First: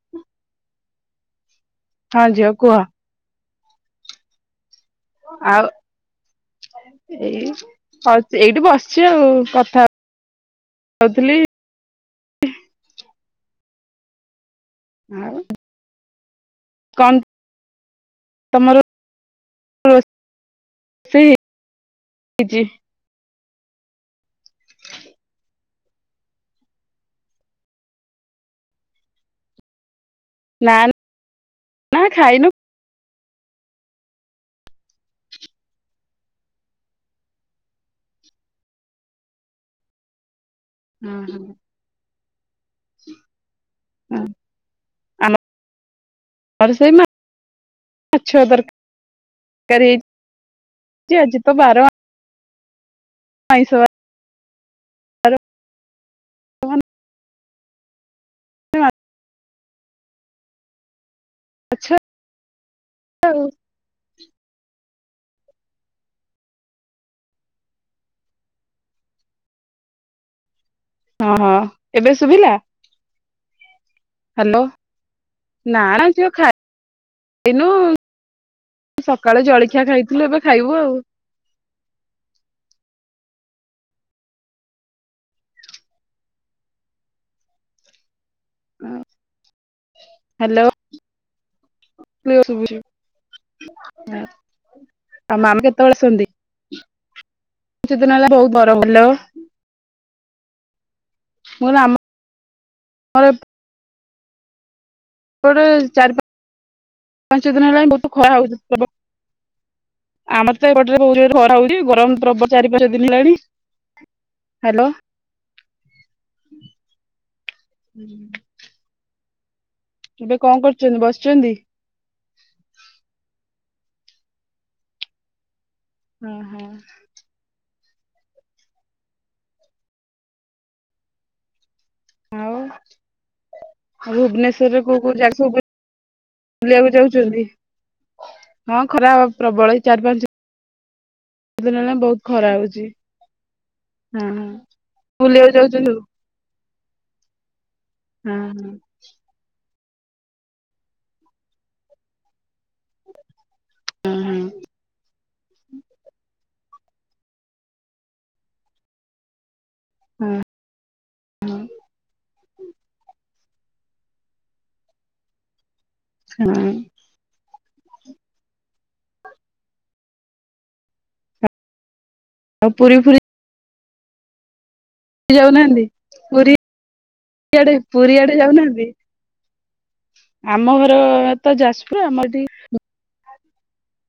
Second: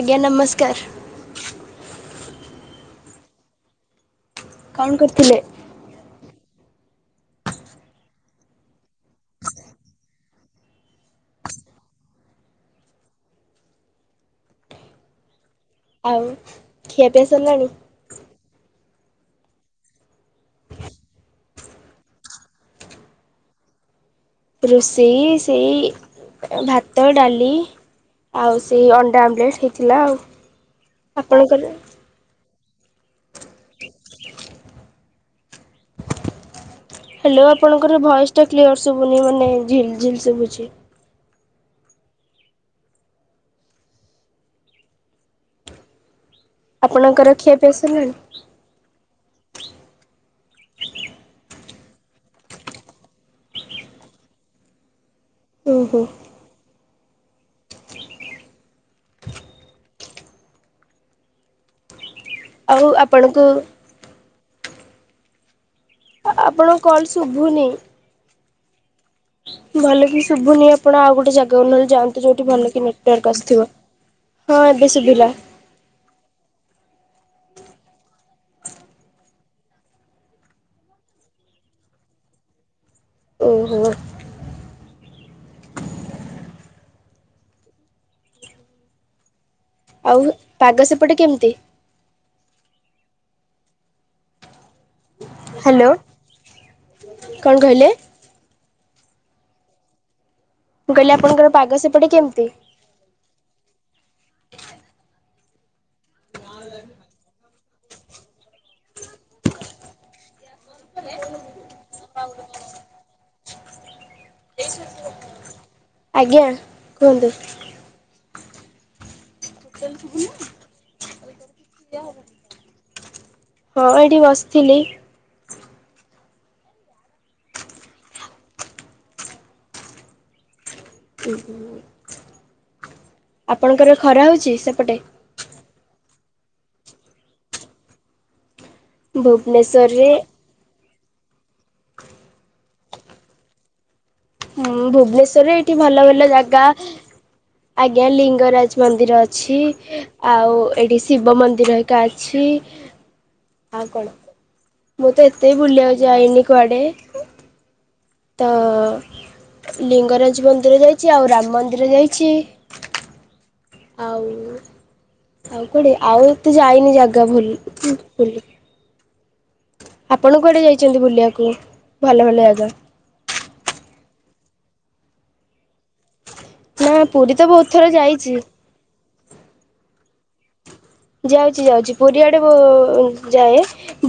ଆଜ୍ଞା ନମସ୍କାର। ହଁ ଝିଅ କୁହ। କଣ କରଥିଲେ? ଆଉ ଏଇ ହ ଏଇଠି ବସିଛି ଆଉ କଥା ହଉଥିଲି। ଆଉ ଆଉ ଖିଆ କଣ ପିଆ ସରିଲାଣି? [unintelligible] ରୋଷେଇ ସେଇ ଭାତ, ଡାଲି ଆଉ ସେଇ ଅଣ୍ଡା ଆମଲେଟ ହେଇଥିଲା ଆଉ। ନା ଆପଣଙ୍କର ନା ଖାଇନୁ। ହ୍ୟାଲୋ ଆପଣଙ୍କର ଭଏସ ଟା କ୍ଲିୟର ଶୁଭୁନି ମାନେ ଝିଲ୍ ଝିଲ୍ ଶୁଭୁଛି। ଉଁ ହୁଁ। ଉଁ ଆମ ଘରେ ସେଇ ମା ଆପଣଙ୍କର ଖିଆପିଆ ସରିଲାଣି ମାଛ ତର କାରୀ ହେଇଚି ଆଜି ତ ବାର ଆ ଆଇଁଷ ବାର ଓହୋ। [unintelligible] ଆଚଛା। ଆଉ ଆପଣଙ୍କୁ ଆପଣଙ୍କ କଲ ଶୁଭୁନି। ଭଲ କି ଶୁଭୁନି ଆପଣ ଆଉ ହଁ ଗୋଟେ ହଁ ଜାଗାକୁ ନହେଲେ ଏବେ ଯାଆନ୍ତୁ ଯୋଉଠି ଶୁଭିଲା ଭଲ କି ନେଟୱାର୍କ ଆସିଥିବ। ହ୍ୟାଲୋ ନା ନା ଝିଅ ଖା ଇନୁ ସକାଳେ ଜଳଖିଆ ଖାଇଥିଲୁ ଏବେ ଖାଇବୁ ଆଉ। ଓହୋ। ହୁଁ। ଆଉ ପାଗ ସେପଟ କେମତି? [unintelligible] ତମ ମାମ ହ୍ୟାଲୋ। କେତେବେଳେ ଆସନ୍ତି? କଣ କହିଲେ? କିଛି ଦିନ ହେଲା ବହୁତ୍ ଗରମ୍ ହଉଛି ହାଲୋ। ମୁଁ କହିଲି ଆପଣଙ୍କର ପାଗ ସେପଟେ କେମତି? ଆମର ଏପଟେ ଚାରି ପା ପାଞ୍ଚ ଦିନି ହେଲାନି ବହୁତ୍ ଖରା ହଉଛି। ଆମର ତ ଏପଟରେ ବହୁତ ଜୋରେ ଖରା ହଉଛି। ଗରମ ପ୍ରବ୍ ଚାରି ପାଞ୍ଚ ଦିନ ହେଲାଣି। ହ୍ୟାଲୋ ଆଜ୍ଞା କୁହନ୍ତୁ। ଏବେ କଣ କରୁଛନ୍ତି? ବସିଛନ୍ତି। ହଁ ଏଠି ବସିଥିଲି। ହୁଁ ହୁଁ। [unintelligible] ଆଉ ଆପଣଙ୍କର ଖରା ହଉଛି ଭୁବନେଶ୍ୱରରେ ସେପଟେ? କୋଉ କୋଉ ଜାଗ ସ ଗ୍ ବୁଲିବାକୁ ଯାଉଛନ୍ତି? ହଁ ଖରା ପ୍ରବଳ ଏଇ ଚାରି ଭୁବନେଶ୍ୱରରେ ପାଞ୍ଚ ଦିନ ହେଲା ବହୁତ ଖରା ହଉଛି। ହଁ ହଁ ହୁଁ ବୁଲିବାକୁ ଭୁବନେଶ୍ୱରରେ ଏଇଠି ଯାଉଛନ୍ତି ସବୁ ଭଲ ଭଲ ଜାଗା ଆଜ୍ଞା ହଁ ହଁ ଲିଙ୍ଗରାଜ ମନ୍ଦିର ଅଛି। ଆଉ ଏଇଠି ଶିବ ମନ୍ଦିର ଏକା ଅଛି। ଆଉ କଣ ହଁ ମୁଁ ତ ଏତେ ବି ବୁଲିବାକୁ ଯାଇନି କୁଆଡେ ତ ହଁ ଲିଙ୍ଗରାଜ ମନ୍ଦିର ଯାଇଛି ଆଉ ରାମ ମନ୍ଦିର ଯାଇଛି ଆଉ ଆଉ କୁଆଡେ ଆଉ ହଁ ଏତେ ହଁ। ଯାଇନି ଜାଗା ଭୁଲ [inaudible] ଆପଣ କୁଆଡେ ଯାଇଚନ୍ତି ବୁଲିବାକୁ ଭଲ ଭଲ ଆଉ ପୁରୀ ଜାଗା? ପୁରୀ ଯାଉନାହାନ୍ତି ପୁରୀ ନା ପୁରୀ ତ ବହୁତ ଆଡେ ଥର ପୁରୀ ଯାଇଛି। ଆଡେ ଯାଉନାହାନ୍ତି? ଆମ ଘ ଯାଉଚି ଯାଉଚି ପୁରୀ ଆଡକୁ ଯାଏ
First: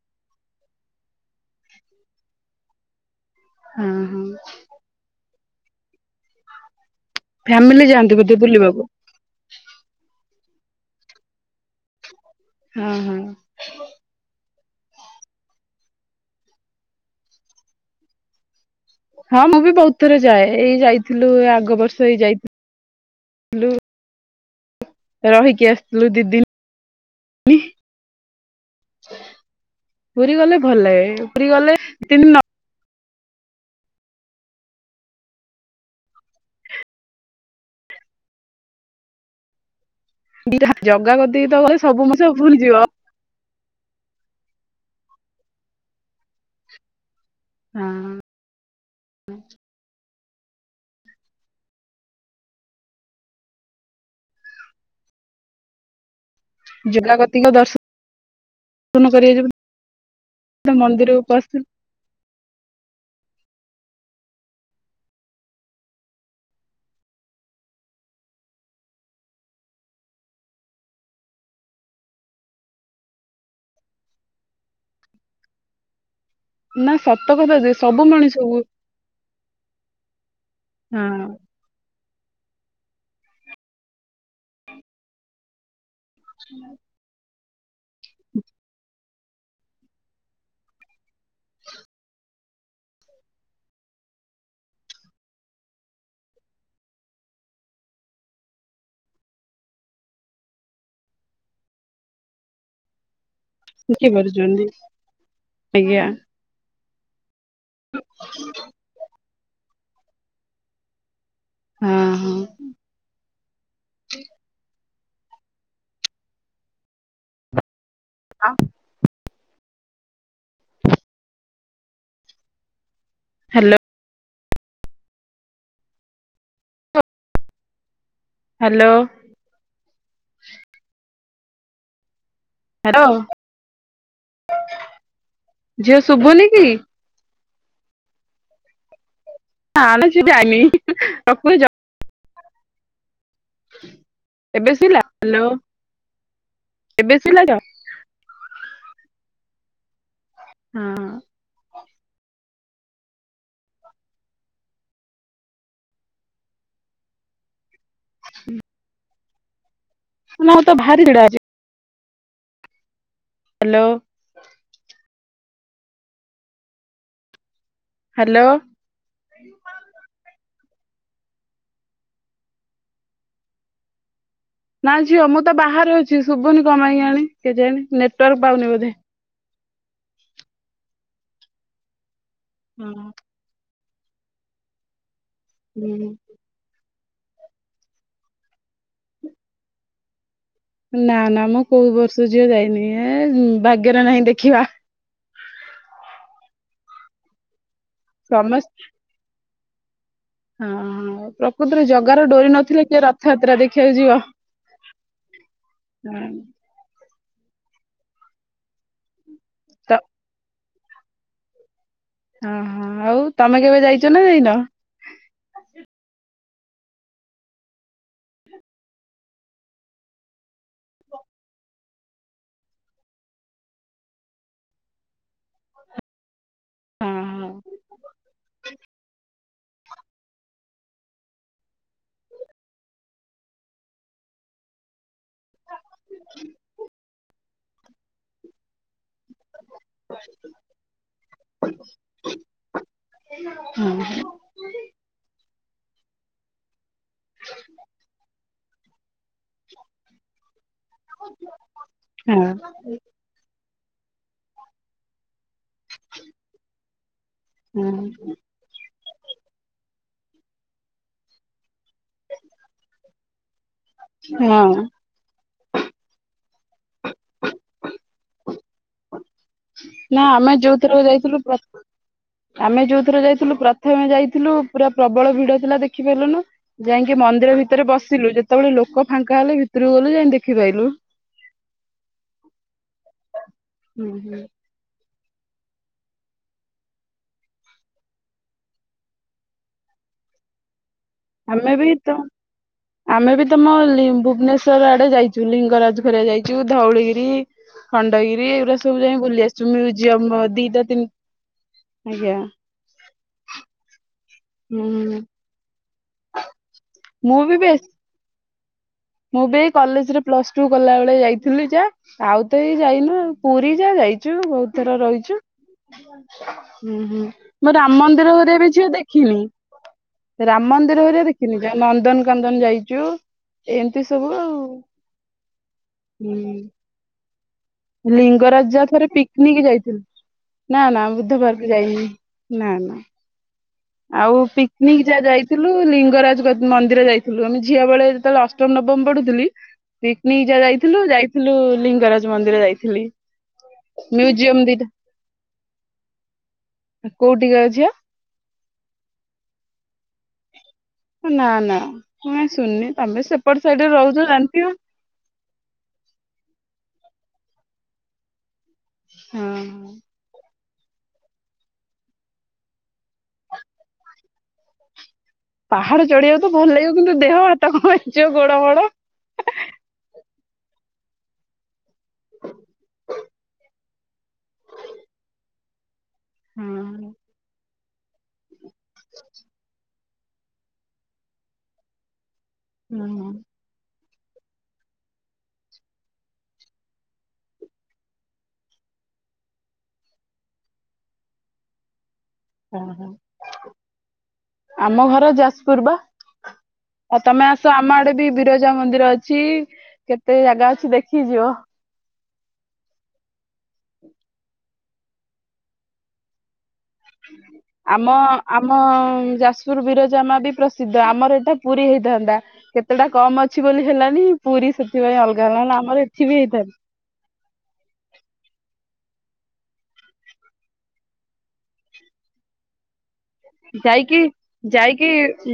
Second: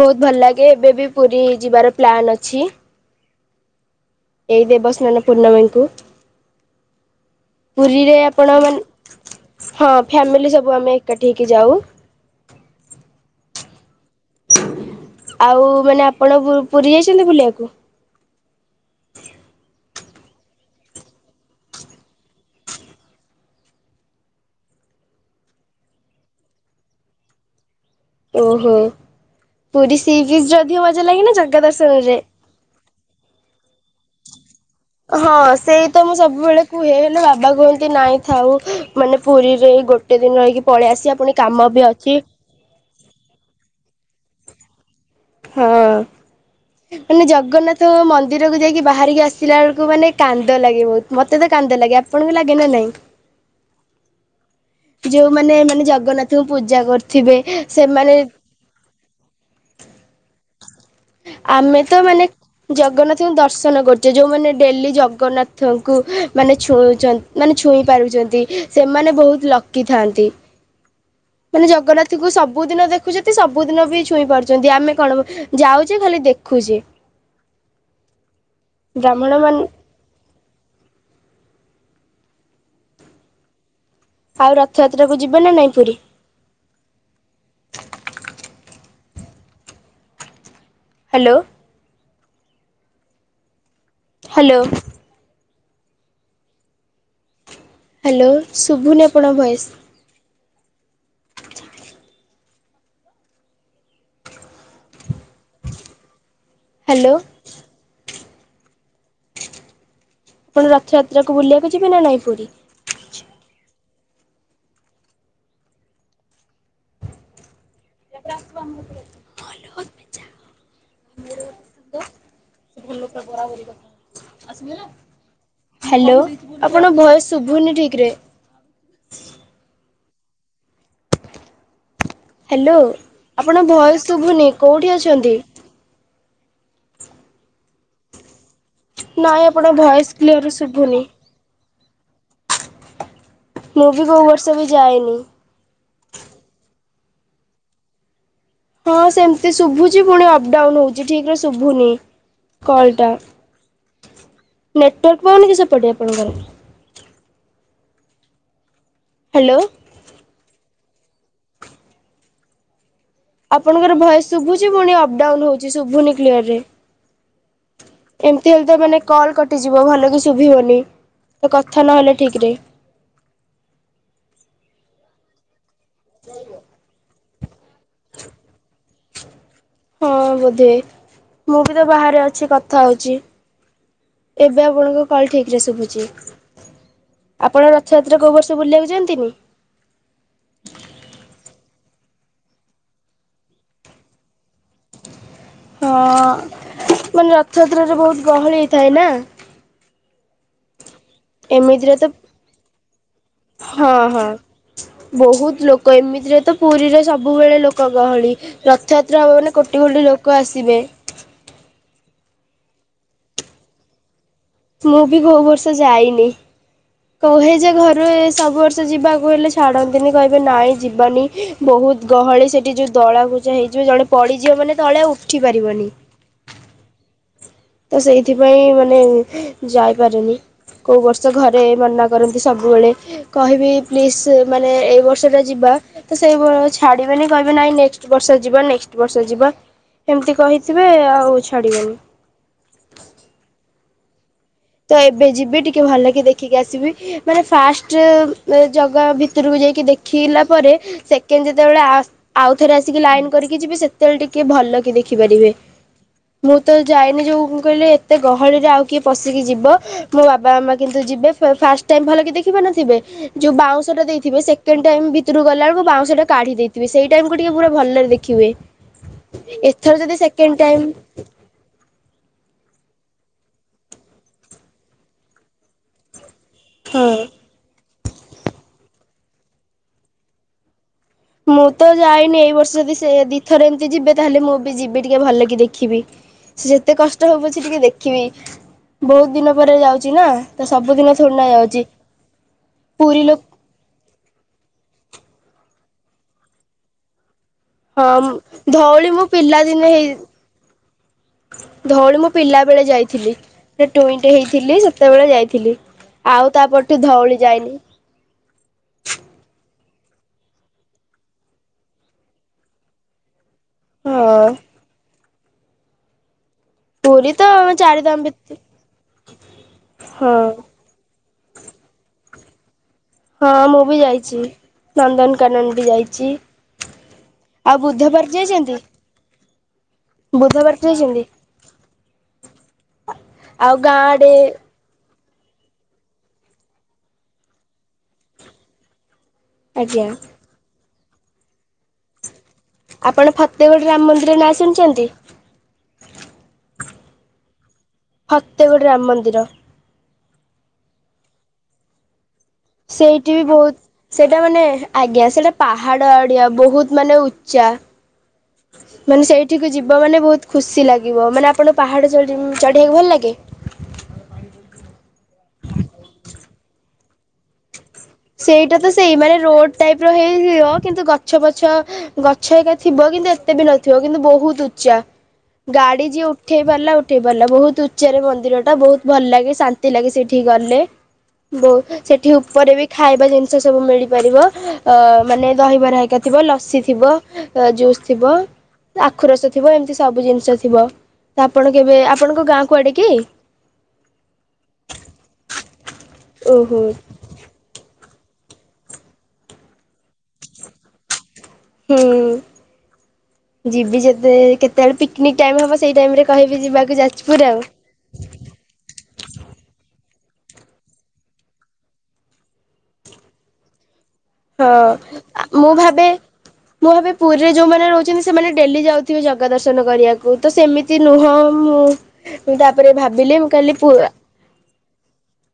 ବହୁତ ଭଲ ଲାଗେ ଏବେ ବି ପୁରୀ ଯିବାର ପ୍ଲାନ୍ ଅଛି। ହଁ ହଁ ଏଇ ଦେବସ୍ନାନ ପୂର୍ଣ୍ଣମୀ ଙ୍କୁ ଫ୍ୟାମିଲି ଯାଆନ୍ତି ପୁରୀରେ ବୋଧେ ଆପଣ ମାନେ ବୁଲିବାକୁ ହଁ ଫ୍ୟାମିଲି ସବୁ ସବୁ ଆମେ ଏକାଠି ହେଇକି ଯାଉ ହଁ ହଁ। ଆଉ ମାନେ ଆପଣ ପୁ ପୁରୀ ଯାଇଚନ୍ତି ବୁଲିବାକୁ? ହଁ ମୁଁ ବି ବହୁତ ଥର ଯାଏ ଏଇ ଯାଇଥିଲୁ ଏ ଆଗ ବର୍ଷ ଏଇ ଯାଇଥିଲ ଥିଲୁ ରହିକି ଆସିଥିଲୁ ଦି ଦିନ, ନି ଓ ହୋ। ପୁରୀ ସିବିଚ ଗଲେ ଭଲ ଯଦି ମଜା ଲାଗେ ଲାଗେନା ପୁରୀ ଜଗା ଗଲେ ଦର୍ଷନରେ? ତିନି ହଁ ସେଇ ତ ମୁଁ ସବୁବେଳେ କୁହେ ହେଲେ ବାବା କୁହନ୍ତି ନାଇଁ ଥାଉ ମାନେ ପୁରୀରେ ଗୋଟେ ଟେ ଦିନ ରହିକି ପଳେଇ ଜଗା ଆସିବା ପୁଣି କତିକି ତ କାମ ଗଲେ ବି ସବୁ ଅଛି ମଣିଷ ଭୁଲିଯିବ ହଁ ମାନେ ଜଗନ୍ନାଥ ହଁ ମନ୍ଦିରକୁ ଯାଇକି ବାହାରିକି ଆସିଲା ବେଳକୁ ମାନେ କାନ୍ଦ ଲାଗେ ବହୁତ। ମତେ ତ କାନ୍ଦ ଲାଗେ ଆପଣଙ୍କୁ ଲାଗେ ନା ନାଇଁ? ଯୋଉମାନେ ମାନେ ଜଗନ୍ନାଥ କୁ ପୂଜା ଜଗା କରୁଥିବେ କତିକ ଦର୍ଶନ ସେମାନେ କରିବାକୁ ଯିବୁ ମନ୍ଦିରକୁ ପଶିବୁ ଆମେ ତ ମାନେ ଜଗନ୍ନାଥଙ୍କୁ ଦର ଶନ କରୁଛେ। ଯେଉଁମାନେ ଡେଲି ଜଗନ୍ନାଥଙ୍କୁ ମାନେ ଛୁଇଁଚ ମାନେ ଛୁଇଁ ପାରୁଛନ୍ତି ସେମାନେ ବହୁତ ଲକିଥାନ୍ତି। [inaudible] ମାନେ ଜଗନ୍ନାଥଙ୍କୁ ସବୁଦିନ ଦେଖୁଚନ୍ତି ସବୁଦିନ ବି ଛୁଇଁ ପାରୁଚନ୍ତି ଆମେ କଣ ଯାଉଚେ ଖାଲି ଦେଖୁଛେ ନା ସତ କଥା ଯେ ସବୁ ମଣିଷ କୁ ବ୍ରାହ୍ମଣ ମାନେ ହଁ। ଆଉ ରଥଯାତ୍ରାକୁ ଯିବ ନା ନାଇଁ ପୁରୀ? [inaudible] ହାଲୋ। ହାଲୋ। ହାଲୋ ଶୁଭୁନି ଆପଣ କ ଭୋଏଶ। କି କରୁଚନ୍ତି ଆଜ୍ଞା। ହାଲୋ। [inaudible] ଆପଣ ରଥଯାତ୍ରାକୁ ବୁଲିବାକୁ ଯିବେ ନା ନାଇଁ ହଁ ପୁରୀ? [inaudible] ହ। ହାଲୋ। ହାଲୋ ଆପଣଙ୍କ ଭୟସ ଶୁଭୁନି ଠିକରେ। ହ୍ୟାଲୋ ହାଲୋ ହ୍ୟାଲୋ ଆପଣ ଭଏସ ଶୁଭୁନି କୋଉଠି ଅଛନ୍ତି? ଝିଅ ଶୁଭୁନି କି? ନାଇଁ ଆପଣ ନା ନା ଭଏସ୍ ଝିଅ କ୍ଲିଅର ଯାଇନି ଶୁଭୁନି। ରଖୁଛି ମୁଁ ବି କୋଉ ବର୍ଷ ବି ଏବେ ଶୁଭିଲା ଯାଏନି। ହ୍ୟାଲୋ ଏବେ ସୁଇଲା ତ? ହଁ ସେମିତି ଶୁଭୁଚି ପୁଣି ଅପ ଡାଉନ ହଉଚି ହଁ ଠିକରେ ଶୁଭୁନି। କଲ୍ ଟା ନେଟୱାର୍କ ପାଉନି କି ସେପଟେ ଆପଣଙ୍କର? ହୁଁ। ହାଲୋ। ନା ତ ଭାରିଭିଡ ଆଜି। ଆପଣଙ୍କର ଭୟସ ଶୁଭୁଛି ପୁଣି ଅପଡାଉନ ହଉଛି ଶୁଭୁନି କ୍ଲିଅରରେ ହାଲୋ ଏମିତି ହେଲେ ତ ମାନେ କଲ୍ କଟିଯିବ ଭଲ କି ଶୁଭିବନି କଥା ନହଲେ ଠିକରେ ନା ଝିଅ ମୁଁ ତ ବାହାରେ ଅଛି ଶୁଭୁନି କଣ ପାଇଁ କେଜାଣି ନେଟୱାର୍କ ପାଉନି ବୋଧେ ହଁ ବୋଧେ ହ ମୁଁ ବି ତ ବାହାରେ ଅଛି କଥା ହଁ ହଉଛି। ଏବେ ଆପଣଙ୍କ କଲ୍ ଠିକ ରେ ଶୁଭୁଛି। ହୁଁ। ଆପଣ ରଥଯାତ୍ରା କୋଉ ବର୍ଷ ବୁଲିବାକୁଯାନ୍ତିନି? ନା ନା ମୁଁ କୋଉ ବର୍ଷ ଝିଅ ଯାଇନି ଏ ଭାଗ୍ୟରେ ନାହିଁ ଦେଖିବା। ହଁ ମାନେ ରଥଯାତ୍ରାରେ ବହୁତ ଗହଳି ସମସ୍ତେ ହେଇଥାଏ ନା। ହଁ ପ୍ରକୃତରେ ଏମିତିରେ ତ ଜଗାର ଡୋରି ନଥିଲେ କିଏ ରଥଯାତ୍ରା ହଁ ଦେଖିବାକୁ ଯିବ। ହଁ ବହୁତ ଲୋକ ହଁ ଏମିତିରେ ତ ପୁରୀରେ ସବୁ ସବୁବେଳେ ଲୋକ ଗହଳି ରଥଯାତ୍ରା ହେବ ମାନେ କୋଟି ତ କୋଟି ଲୋକ ଆସିବେ। ଓହୋ ଆଉ ତମେ କେବେ ଯାଇଛ ନା ଯାଇନ? ମୁଁ ବି କୋଉ ବର୍ଷ ଯାଇନି। କୁହେ ଯେ ଘରୁ ସବୁ ବର୍ଷ ଯିବାକୁ ହେଲେ ଛାଡନ୍ତିନି କହିବେ ନାଇଁ ଯିବାନି ବହୁତ ଗହଳି ସେଠି ଯୋଉ ଦଳା କୁଜା ହେଇଯିବ ଜଣେ ପଡିଯିବ ମାନେ ତଳେ ଆଉ ଉଠି ପାରିବନି। ହ [inaudible] ତ ସେଇଥିପାଇଁ ମାନେ ଯାଇପାରୁନି। କୋଉ ବର୍ଷ ଘରେ ମନା କରନ୍ତି ସବୁବେଳେ କହିବି ପ୍ଲିଜ ମାନେ ଏଇ ବର୍ଷ ତେବେଳେ ଯିବା ତ ସେଇ ଛାଡିବେନି କହିବେ ନାଇଁ ନେକ୍ସଟ ବର୍ଷ ଯିବା ନେକ୍ସଟ ବର୍ଷ ଯିବା ଏମତି କହିଥିବେ ଆଉ ଛାଡିବେନି। ହୁଁ। ତ ଏବେ ଯିବି ଟିକେ ଭଲ କି ଦେଖିକି ଆସିବି ମାନେ ଫାଷ୍ଟ ଜଗା ଭିତ ଭିତରକୁ ଯାଇକି ଦେଖିଲା ପରେ ସେକେଣ୍ଡ ଯେତେବେଳେ ଆ ହଁ ଆଉଥରେ ଆସିକି ଲାଇନ କରିକି ଯିବେ ସେତେବେଳେ ଟିକେ ଭଲ କି ଦେଖିପାରିବେ। ମୁଁ ତ ଯାଇନି ଯୋଉ କହିଲି ହଁ ଏତେ ଗହଳିରେ ଆଉ କିଏ ପଶିକି ଯିବ ମୋ ବାବା ମା କିନ୍ତୁ ଯିବେ ଫାଷ୍ଟ ଟାଇମ ଭଲକି ଦେଖିପାରି ନଥିବେ ଯୋଉ ଦେଇଥିବେ ହଁ ସେକେଣ୍ଡ ଟାଇମ ଭିତରକୁ ଗଲାବେଳକୁ ବାଉଁଶଟା କାଢି ଦେଇଥିବେ ସେଇ ଟାଇମ୍କୁୁ ଟିକେ ପୁରା ଭଲରେ ଦେଖିହୁଏ। ନା ଆମେ ଯୋଉଥିରକ ଯାଇଥିଲୁ ଆମେ ଯୋଉ ଥର ଯାଇଥିଲୁ ପ୍ରଥମେ ଯାଇଥିଲୁ ପୁରା ପ୍ରବଳ ଭିଡ ଥିଲା ଦେଖି ପାରିଲୁନୁ ହଁ ଯାଇକି ମନ୍ଦିର ଭିତରେ ବସିଲୁ ଯେତେବେଳେ ଲୋକ ଫାଙ୍କା ହେଲେ ଭିତରକୁ ଗଲୁ ଯାଇ ଦେଖିପାଇଲୁ। ମୁଁ ତ ଯାଇନି ଏଇ ବର୍ଷ ଯଦି ସେ ଦିଥରେ ଏମିତି ଯିବେ ତାହେଲେ ମୁଁ ବି ଯିବି। ଟିକେ ଭଲ କି ଦେଖିବି। ସେ ଯେତେ କଷ୍ଟ ହଉ ପଛେ ଟିକେ ଦେଖିବି। ବହୁତ ଦିନ ପରେ ଯାଉଛି ନା ତ ସବୁଦିନ ଥୋଡି ନା ଆମେ ଯାଉଛି ବି ତ ପୁରୀ ଆମେ ଲୋକ ବି ତମ ଲି ଭୁବନେଶର ଆଡେ ଯାଇଛୁ। ଚୁ ଲିଙ୍କରାଜ ଘରଆ ଯାଇଛୁ ଧଉଳିଗିରି ହଁ ଖଣ୍ଡଗିରି ଏଇଗୁଡା ସବୁ ଧଉଳି ଯାଇ ମୁଁ ବୁଲି ଆସୁଛୁ ପିଲାଦିନେ ହେଇ ମୁଜିୟମ ଦିଟା ତିନି ଧଉଳି ମୁଁ ଆଜ୍ଞା ପିଲା ବେଳେ ଯାଇଥିଲି ଟୁଇଁ ସେ ହେଇଥିଲି ହୁଁ ସେତେବେଳେ ଯାଇଥିଲି ଆଉ ତାପରଠୁ ଧଉଳି ମୁଁ ବି ଯାଇନି। ବେଶ ମୁଁ ବି କଲେଜରେ ପ୍ଲସ ଟୁ କଲା ବେଳେ ଯାଇଥିଲି ଯା ଆଉ ତ ଏଇ ଯାଇନୁ। ପୁରୀ ଯାହା ଯାଇଛୁ ହଁ ବହୁତ ଥର ରହିଛୁ। ହୁଁ ହୁଁ ପୁରୀ ତ ମୋ ରାମ ଚାରିଧାମ ମନ୍ଦିର ଭିତ ହେରିକା ବି ଝିଅ ଦେଖିନି। ହଁ ରାମ ମନ୍ଦିର ହେରିକା ଦେଖିନି ଯା ନନ୍ଦନ କାନ୍ଦନ ଯାଇଛି। ହଁ ମୁଁ ବି ଯାଇଛି ନନ୍ଦନକାନନ ବି ଯାଇଛି। ଆଉ ବୁଦ୍ଧ ପାର୍କ ଲିଙ୍ଗରାଜା ଯାଇଛନ୍ତି? ଯା ଥରେ ପି ନେଇକି ଯାଇଥିଲୁ ବୁଦ୍ଧ ପାର୍କ ନା ନା ଯାଇଛନ୍ତି? ବୁଧବାରକୁ ଯାଇନି ନା ନା ଆଉ ଗାଁ ଆଡେ ଯାହା ଯାଇଥିଲୁ ଲିଙ୍ଗରାଜ ମନ୍ଦିର ଯାଇଥିଲୁ ଆମେ ଝିଅ ବେଳେ ଯେତେବେଳେ ଅଷ୍ଟମ ନବମୀ ପଢୁଥୁଲୁ ଥିଲି ଆଜ୍ଞା ପିକନିକ ଯା ଯାଇଥିଲୁ ଯାଇଥିଲୁ ଲିଙ୍ଗରାଜ ମନ୍ଦିର। ଯାଇଥିଲି ଆପଣ ଫତେଗଡ ରାମ ମନ୍ଦିର ନାଁ ମିଉଜ୍ୟମ୍ ଦିଟା ଶୁଣିଛନ୍ତି? କୋଉଠି କା ଝିଅ? ଏ ଗୋଟେ ରାମ ମନ୍ଦିର। ନା ନା। ମୁଁ ଶୁଣିନି ତମେ ସେଇଠି ବି ସେପଟ ସାଇଡରେ ବହୁତ ରହୁଛ ସେଇଟା ମାନେ ଜାଣିଥିବ ଆଜ୍ଞା ସେଇଟା ପାହାଡ ଆଡିଆ ବହୁତ ମାନେ ଉଚ୍ଚା ମାନେ ହଁ। ସେଇଠି ହଁ ଯିବ ମାନେ ବହୁତ ଖୁସି ଲାଗିବ ମାନେ ଆପଣ ପାହାଡ ଚଢିବାକୁ ଭଲ ଲାଗେ। ପାହାଡ ଚଢିବାକୁ ତ ଭଲ ଲାଗିବ କିନ୍ତୁ ଦେହ ହାତ କଣ ହେଇଯିବ। ଗୋଡ ସେଇଟା ଫୋଡ। ତ ସେଇ ମାନେ ରୋଡ ଟାଇପ ର ହେଇ ଥିବ କିନ୍ତୁ ଗଛ ପଛ ଗଛ ଏକା ଥିବ, କିନ୍ତୁ ଏତେ ବି ନଥିବ କିନ୍ତୁ ବହୁତ ଉଚ୍ଚା ଗାଡି ଯିଏ ଉଠେଇ ପାରିଲା ହଁ ଉଠେଇ ପାରିଲା ବହୁତ ଉଚ୍ଚା ଉପରେ ମନ୍ଦିର ଟା ବହୁତ ଭଲ ଲାଗେ ଶାନ୍ତି ଲାଗେ ସେଠି ଗଲେ ସେଠି ଉପରେ ବି ହଁ ଖାଇବା ଜିନିଷ ସବୁ ମିଳ ମିଳିପାରିବ ମାନେ ଦହିବରା ହେରାକ ଥିବ ଲସି ଥିବ ଜୁସ୍ ଥିବ। ଆଖୁ ରସ ଥିବ ଏମିତି ସବୁ ଜିନିଷ ଥିବ ତ ଆପଣ କେବେ ଆପଣଙ୍କ ଗାଁ ଓ କୁଆଡେ ହ କି? ଆମ ଘର ଜା ପୂର୍ବା ଓହୋ ଆଉ ତମେ ଆସ ଆମ ଆଡେ ବି ବିରଜା ମନ୍ଦିର ଅଛି କେତେ ଜାଗା ଅଛି ଦେଖି ଯିବ। ହୁଁ। ଯିବି ଯେତେ କେତେବେଳେ ପିକନିକ ଟାଇମ ହବ ସେଇ ଟାଇମ ରେ କହିବି ଯିବା। ଆମ ଆମ ଯାଜପୁର ବିରଜା ମା ବି ପ୍ରସିଦ୍ଧ ଆମର ଏଇଟା ପୁରୀ ହେଇଥାନ୍ତା କେତେଟା କମ ଅଛି ବୋଲି। ହେଲାନି ପୁରୀ ହଁ ସେଥିପାଇଁ ଅଲଗା ମୁଁ ହେଲାନା ଆମର ଭାବେ ଏଠି ବି ହେଇଥାନ୍ତା। ମୁଁ ଭାବେ ପୁରୀରେ ଯୋଉମାନେ ରହୁଛନ୍ତି ସେମାନେ ଡେଲି ଯାଉଥିବେ ଯାଉଥିବେ ଜଗା ଦର୍ଶନ କରିବାକୁ ତ ସେମିତି ନୁହଁ ମୁଁ ତାପରେ ଭାବେ ଯାଇକି ଯାଇକି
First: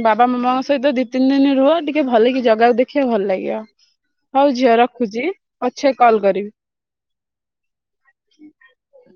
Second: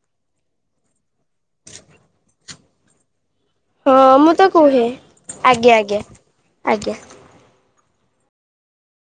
ବାବା ମାମା ସହିତ ଦିଇ ତିନି ଦିନ ରୁହ ଟିକେ ଭଲ କିି ଜାଗା ଦେଖକୁ ଭଲ ଲାଗେ। ଆଜ୍ଞା ହଁ ମୁଁ ତ ହଉ ଝିଅ କୁହେ ରଖୁଛି ଆଜ୍ଞା ପଛେ ଆଜ୍ଞା କଲ କରିବି। ଆଜ୍ଞା। ହ